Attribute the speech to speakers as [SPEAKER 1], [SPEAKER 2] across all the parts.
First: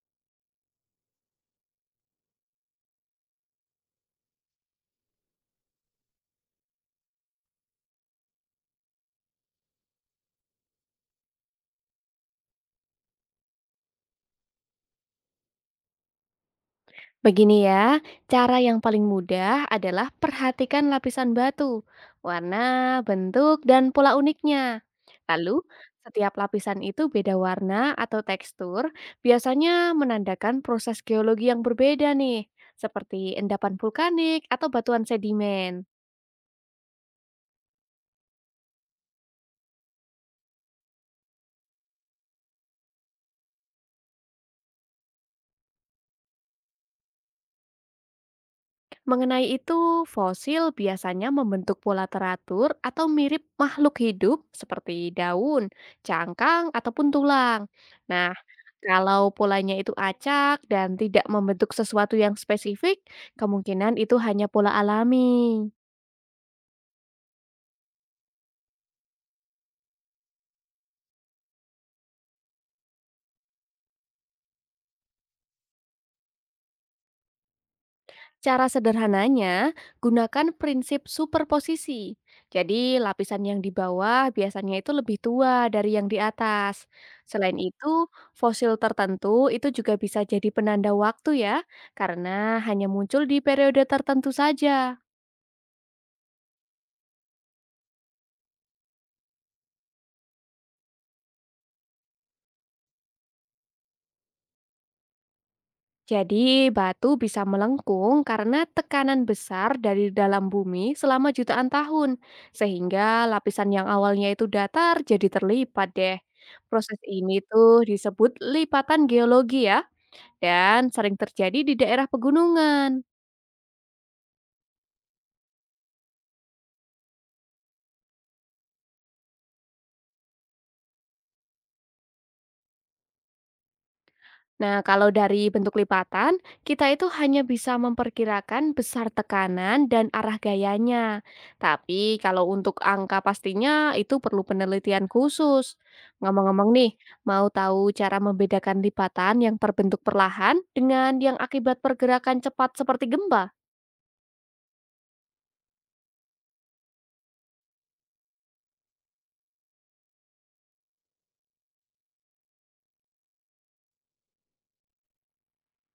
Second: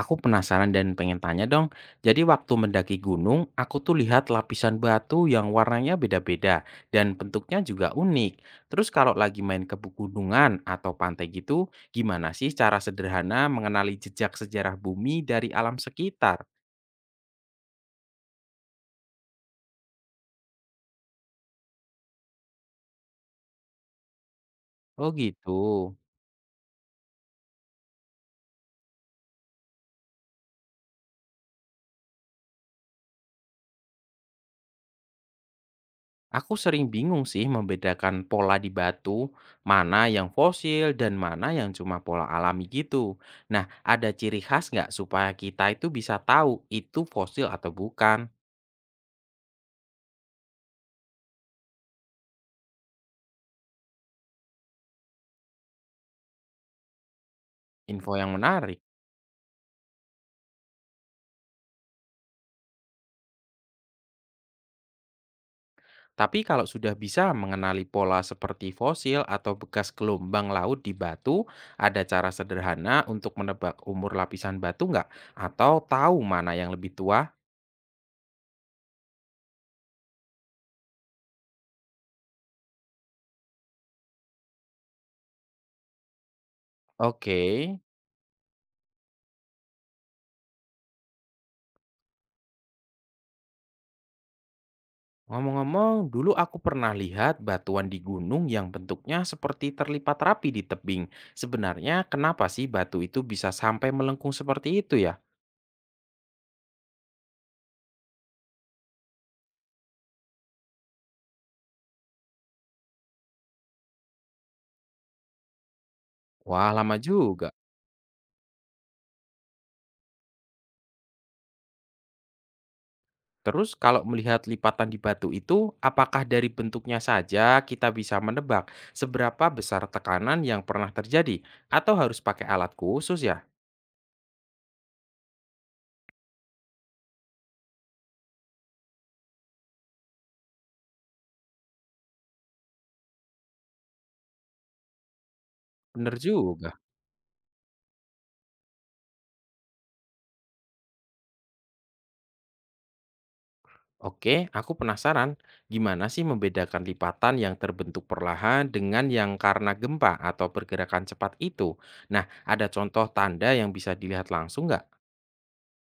[SPEAKER 1] Aku penasaran dan pengen tanya dong. Jadi waktu mendaki gunung, aku tuh lihat lapisan batu yang warnanya beda-beda dan bentuknya juga unik. Terus kalau lagi main ke pegunungan atau pantai gitu, gimana sih cara sederhana mengenali jejak sejarah bumi dari alam sekitar?
[SPEAKER 2] Begini ya, cara yang paling mudah adalah perhatikan lapisan batu, warna, bentuk, dan pola uniknya.
[SPEAKER 1] Oh gitu.
[SPEAKER 2] Lalu, setiap lapisan itu beda warna atau tekstur, biasanya menandakan proses geologi yang berbeda nih, seperti endapan vulkanik atau batuan sedimen.
[SPEAKER 1] Aku sering bingung sih membedakan pola di batu, mana yang fosil dan mana yang cuma pola alami gitu. Nah, ada ciri khas nggak supaya kita itu bisa tahu itu fosil atau bukan?
[SPEAKER 2] Mengenai itu, fosil biasanya membentuk pola teratur atau mirip makhluk hidup seperti daun, cangkang, ataupun tulang.
[SPEAKER 1] Info
[SPEAKER 2] Nah,
[SPEAKER 1] yang menarik.
[SPEAKER 2] kalau polanya itu acak dan tidak membentuk sesuatu yang spesifik, kemungkinan itu hanya pola alami.
[SPEAKER 1] Tapi kalau sudah bisa mengenali pola seperti fosil atau bekas gelombang laut di batu, ada cara sederhana untuk menebak umur lapisan batu nggak? Atau tahu mana yang lebih tua?
[SPEAKER 2] Cara sederhananya, gunakan prinsip superposisi. Jadi, lapisan yang di bawah biasanya itu lebih tua dari yang di atas.
[SPEAKER 1] Oke.
[SPEAKER 2] Selain itu, fosil tertentu itu juga bisa jadi penanda waktu ya, karena hanya muncul di periode tertentu saja.
[SPEAKER 1] Ngomong-ngomong, dulu aku pernah lihat batuan di gunung yang bentuknya seperti terlipat rapi di tebing. Sebenarnya kenapa sih batu itu bisa sampai melengkung seperti itu ya?
[SPEAKER 2] Jadi, batu bisa melengkung karena tekanan besar dari dalam bumi selama jutaan tahun, sehingga lapisan yang awalnya itu datar jadi terlipat deh.
[SPEAKER 1] Wah,
[SPEAKER 2] Proses
[SPEAKER 1] lama
[SPEAKER 2] ini
[SPEAKER 1] juga.
[SPEAKER 2] tuh disebut lipatan geologi ya, dan sering terjadi di daerah pegunungan.
[SPEAKER 1] Terus kalau melihat lipatan di batu itu, apakah dari bentuknya saja kita bisa menebak seberapa besar tekanan yang pernah terjadi? Atau harus pakai alat khusus ya?
[SPEAKER 2] Nah, kalau dari bentuk lipatan, kita itu hanya bisa memperkirakan besar tekanan dan arah gayanya. Tapi kalau untuk angka pastinya itu perlu penelitian khusus.
[SPEAKER 1] Bener juga.
[SPEAKER 2] Ngomong-ngomong nih, mau tahu cara membedakan lipatan yang berbentuk perlahan dengan yang akibat pergerakan cepat seperti gempa?
[SPEAKER 1] Oke, aku penasaran gimana sih membedakan lipatan yang terbentuk perlahan dengan yang karena gempa atau pergerakan cepat itu. Nah, ada contoh tanda yang bisa dilihat langsung nggak?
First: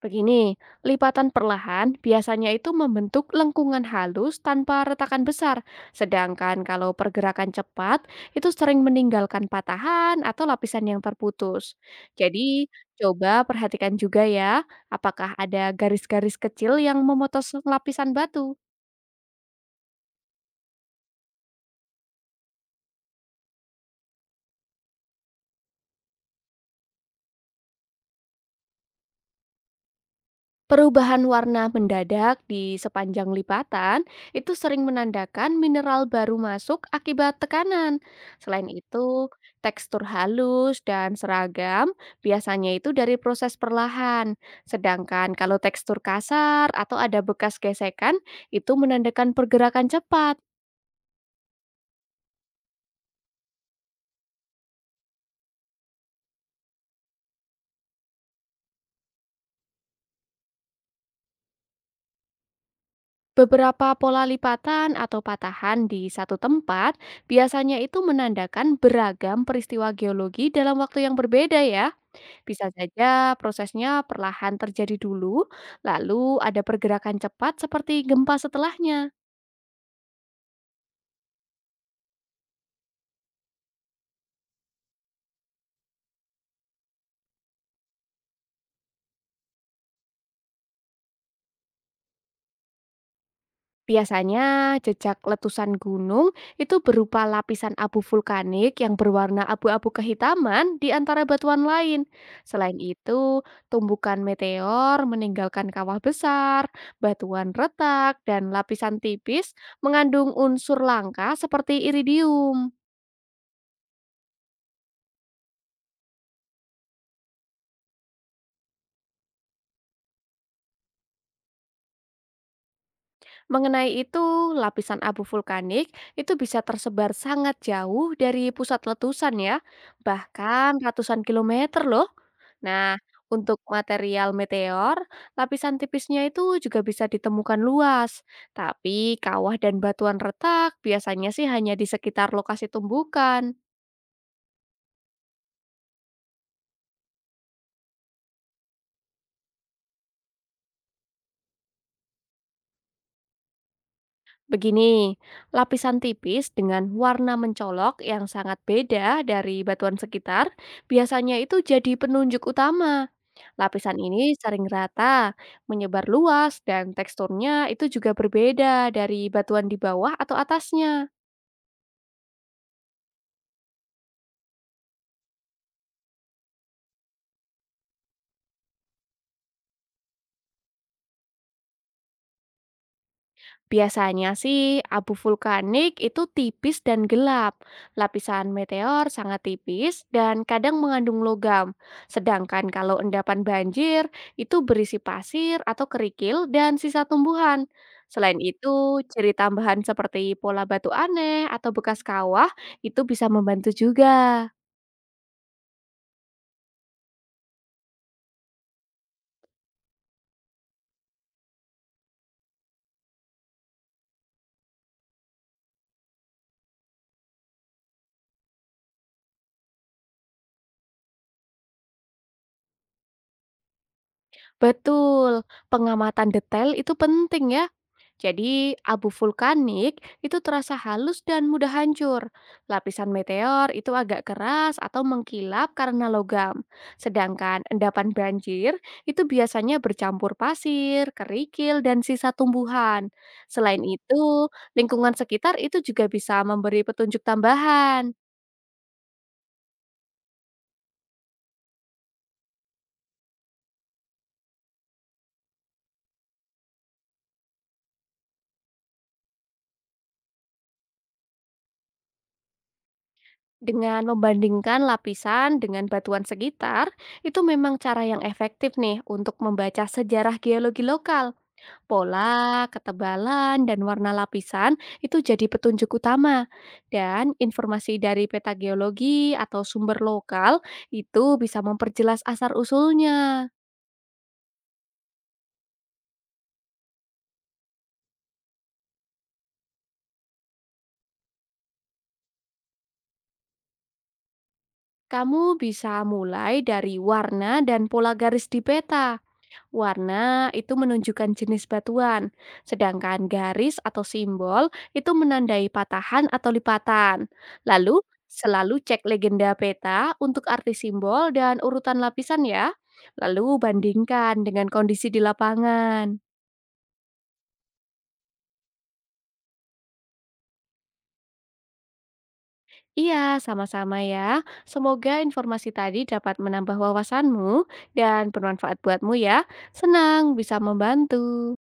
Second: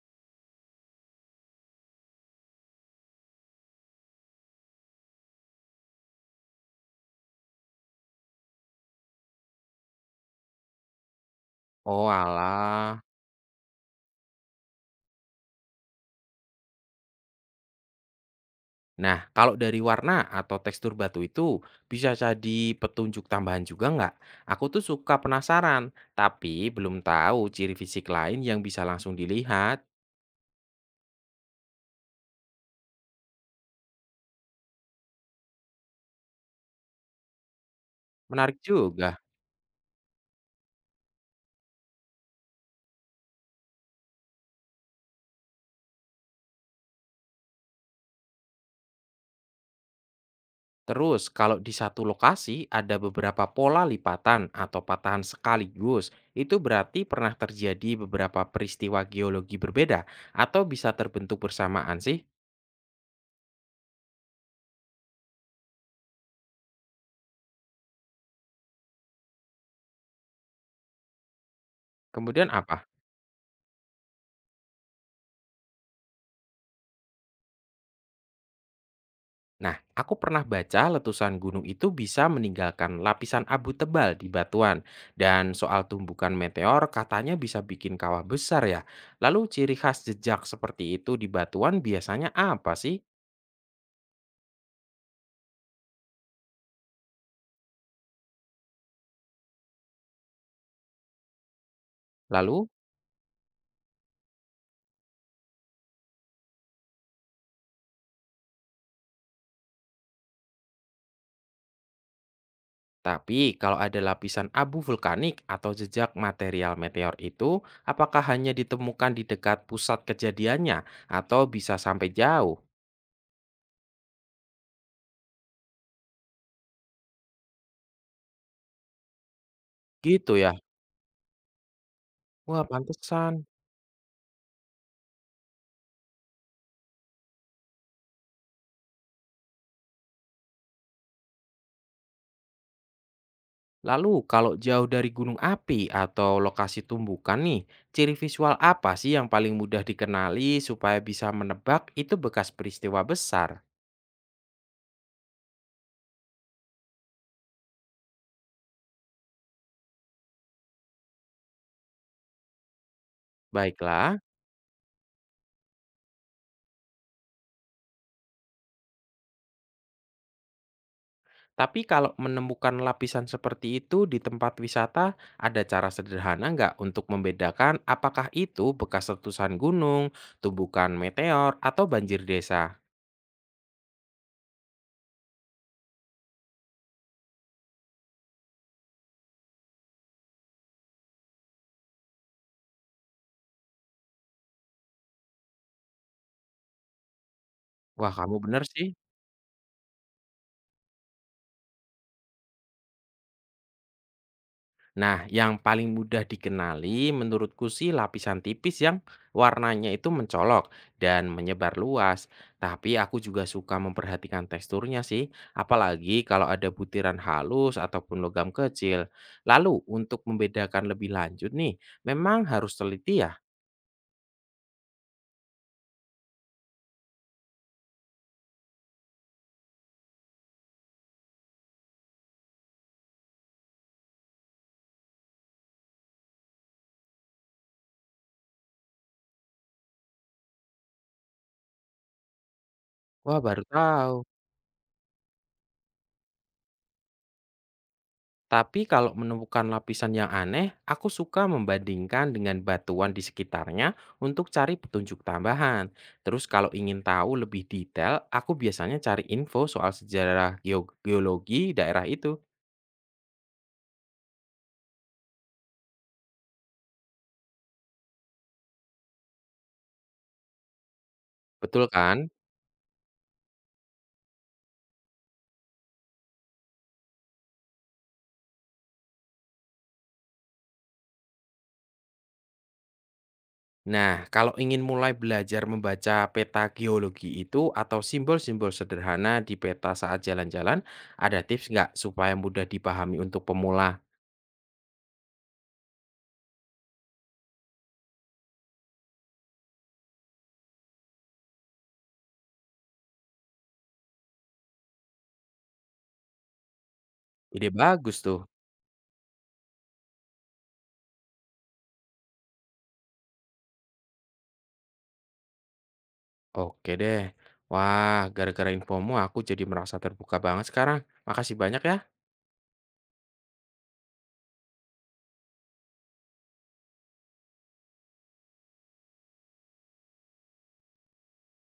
[SPEAKER 2] Begini, lipatan perlahan biasanya itu membentuk lengkungan halus tanpa retakan besar. Sedangkan kalau pergerakan cepat, itu sering meninggalkan patahan atau lapisan yang terputus.
[SPEAKER 1] Oh
[SPEAKER 2] Jadi,
[SPEAKER 1] alah.
[SPEAKER 2] coba perhatikan juga ya, apakah ada garis-garis kecil yang memotong lapisan batu.
[SPEAKER 1] Nah, kalau dari warna atau tekstur batu itu bisa jadi petunjuk tambahan juga nggak? Aku tuh suka penasaran, tapi belum tahu ciri fisik lain yang bisa langsung dilihat.
[SPEAKER 2] Perubahan warna mendadak di sepanjang lipatan itu sering menandakan mineral baru masuk akibat tekanan.
[SPEAKER 1] Menarik
[SPEAKER 2] Selain
[SPEAKER 1] juga.
[SPEAKER 2] itu, tekstur halus dan seragam biasanya itu dari proses perlahan. Sedangkan kalau tekstur kasar atau ada bekas gesekan itu menandakan pergerakan cepat.
[SPEAKER 1] Terus, kalau di satu lokasi ada beberapa pola lipatan atau patahan sekaligus, itu berarti pernah terjadi beberapa peristiwa geologi berbeda atau bisa terbentuk bersamaan sih.
[SPEAKER 2] Beberapa pola lipatan atau patahan di satu tempat biasanya itu menandakan beragam peristiwa geologi dalam waktu yang berbeda ya.
[SPEAKER 1] Kemudian
[SPEAKER 2] Bisa
[SPEAKER 1] apa?
[SPEAKER 2] saja prosesnya perlahan terjadi dulu, lalu ada pergerakan cepat seperti gempa setelahnya.
[SPEAKER 1] Nah, aku pernah baca letusan gunung itu bisa meninggalkan lapisan abu tebal di batuan. Dan soal tumbukan meteor katanya bisa bikin kawah besar ya. Lalu ciri khas jejak seperti itu di batuan biasanya apa sih?
[SPEAKER 2] Biasanya jejak letusan gunung itu berupa lapisan abu vulkanik yang berwarna abu-abu kehitaman di antara batuan lain.
[SPEAKER 1] Lalu.
[SPEAKER 2] Selain itu, tumbukan meteor meninggalkan kawah besar, batuan retak, dan lapisan tipis mengandung unsur langka seperti iridium.
[SPEAKER 1] Tapi kalau ada lapisan abu vulkanik atau jejak material meteor itu, apakah hanya ditemukan di dekat pusat kejadiannya atau bisa sampai jauh?
[SPEAKER 2] Mengenai itu, lapisan abu vulkanik itu bisa tersebar sangat jauh dari pusat letusan ya,
[SPEAKER 1] Gitu ya.
[SPEAKER 2] bahkan ratusan km loh.
[SPEAKER 1] Wah,
[SPEAKER 2] Nah,
[SPEAKER 1] pantesan.
[SPEAKER 2] untuk material meteor, lapisan tipisnya itu juga bisa ditemukan luas. Tapi kawah dan batuan retak biasanya sih hanya di sekitar lokasi tumbukan.
[SPEAKER 1] Lalu kalau jauh dari gunung api atau lokasi tumbukan nih, ciri visual apa sih yang paling mudah dikenali supaya bisa menebak itu bekas peristiwa besar?
[SPEAKER 2] Begini, lapisan tipis dengan warna mencolok yang sangat beda dari batuan sekitar, biasanya itu jadi penunjuk utama. Lapisan
[SPEAKER 1] Baiklah.
[SPEAKER 2] ini sering rata, menyebar luas, dan teksturnya itu juga berbeda dari batuan di bawah atau atasnya.
[SPEAKER 1] Tapi kalau menemukan lapisan seperti itu di tempat wisata, ada cara sederhana nggak untuk membedakan apakah itu bekas letusan gunung, tumbukan meteor, atau banjir desa?
[SPEAKER 2] Biasanya sih abu vulkanik itu tipis dan gelap. Lapisan meteor sangat tipis dan kadang mengandung logam. Sedangkan kalau endapan banjir itu berisi pasir atau kerikil dan sisa tumbuhan.
[SPEAKER 1] Wah,
[SPEAKER 2] Selain
[SPEAKER 1] kamu bener sih.
[SPEAKER 2] itu, ciri tambahan seperti pola batu aneh atau bekas kawah itu bisa membantu juga.
[SPEAKER 1] Nah, yang paling mudah dikenali menurutku sih lapisan tipis yang warnanya itu mencolok dan menyebar luas. Tapi aku juga suka memperhatikan teksturnya sih, apalagi kalau ada butiran halus ataupun logam kecil. Lalu, untuk membedakan lebih lanjut nih, memang harus teliti ya?
[SPEAKER 2] Betul, pengamatan detail itu penting ya. Jadi abu vulkanik itu terasa halus dan mudah hancur. Lapisan meteor itu agak keras atau mengkilap karena logam. Sedangkan endapan banjir itu biasanya bercampur pasir, kerikil, dan sisa tumbuhan.
[SPEAKER 1] Wah, baru
[SPEAKER 2] Selain
[SPEAKER 1] tahu.
[SPEAKER 2] itu, lingkungan sekitar itu juga bisa memberi petunjuk tambahan.
[SPEAKER 1] Tapi kalau menemukan lapisan yang aneh, aku suka membandingkan dengan batuan di sekitarnya untuk cari petunjuk tambahan. Terus kalau ingin tahu lebih detail, aku biasanya cari info soal sejarah geologi daerah itu.
[SPEAKER 2] Dengan membandingkan lapisan dengan batuan sekitar, itu memang cara yang efektif nih untuk membaca sejarah geologi lokal.
[SPEAKER 1] Betul kan?
[SPEAKER 2] Pola, ketebalan, dan warna lapisan itu jadi petunjuk utama. Dan informasi dari peta geologi atau sumber lokal itu bisa memperjelas asal-usulnya.
[SPEAKER 1] Nah, kalau ingin mulai belajar membaca peta geologi itu atau simbol-simbol sederhana di peta saat jalan-jalan, ada tips nggak supaya mudah dipahami untuk pemula?
[SPEAKER 2] Kamu bisa mulai dari warna dan pola garis di peta. Warna itu menunjukkan jenis batuan, sedangkan garis atau simbol itu menandai patahan atau lipatan.
[SPEAKER 1] Ide
[SPEAKER 2] Lalu,
[SPEAKER 1] bagus tuh.
[SPEAKER 2] selalu cek legenda peta untuk arti simbol dan urutan lapisan ya. Lalu bandingkan dengan kondisi di lapangan.
[SPEAKER 1] Oke deh. Wah, gara-gara infomu aku jadi merasa terbuka banget sekarang. Makasih banyak ya.
[SPEAKER 2] Iya, sama-sama ya. Semoga informasi tadi dapat menambah wawasanmu dan bermanfaat buatmu ya. Senang bisa membantu.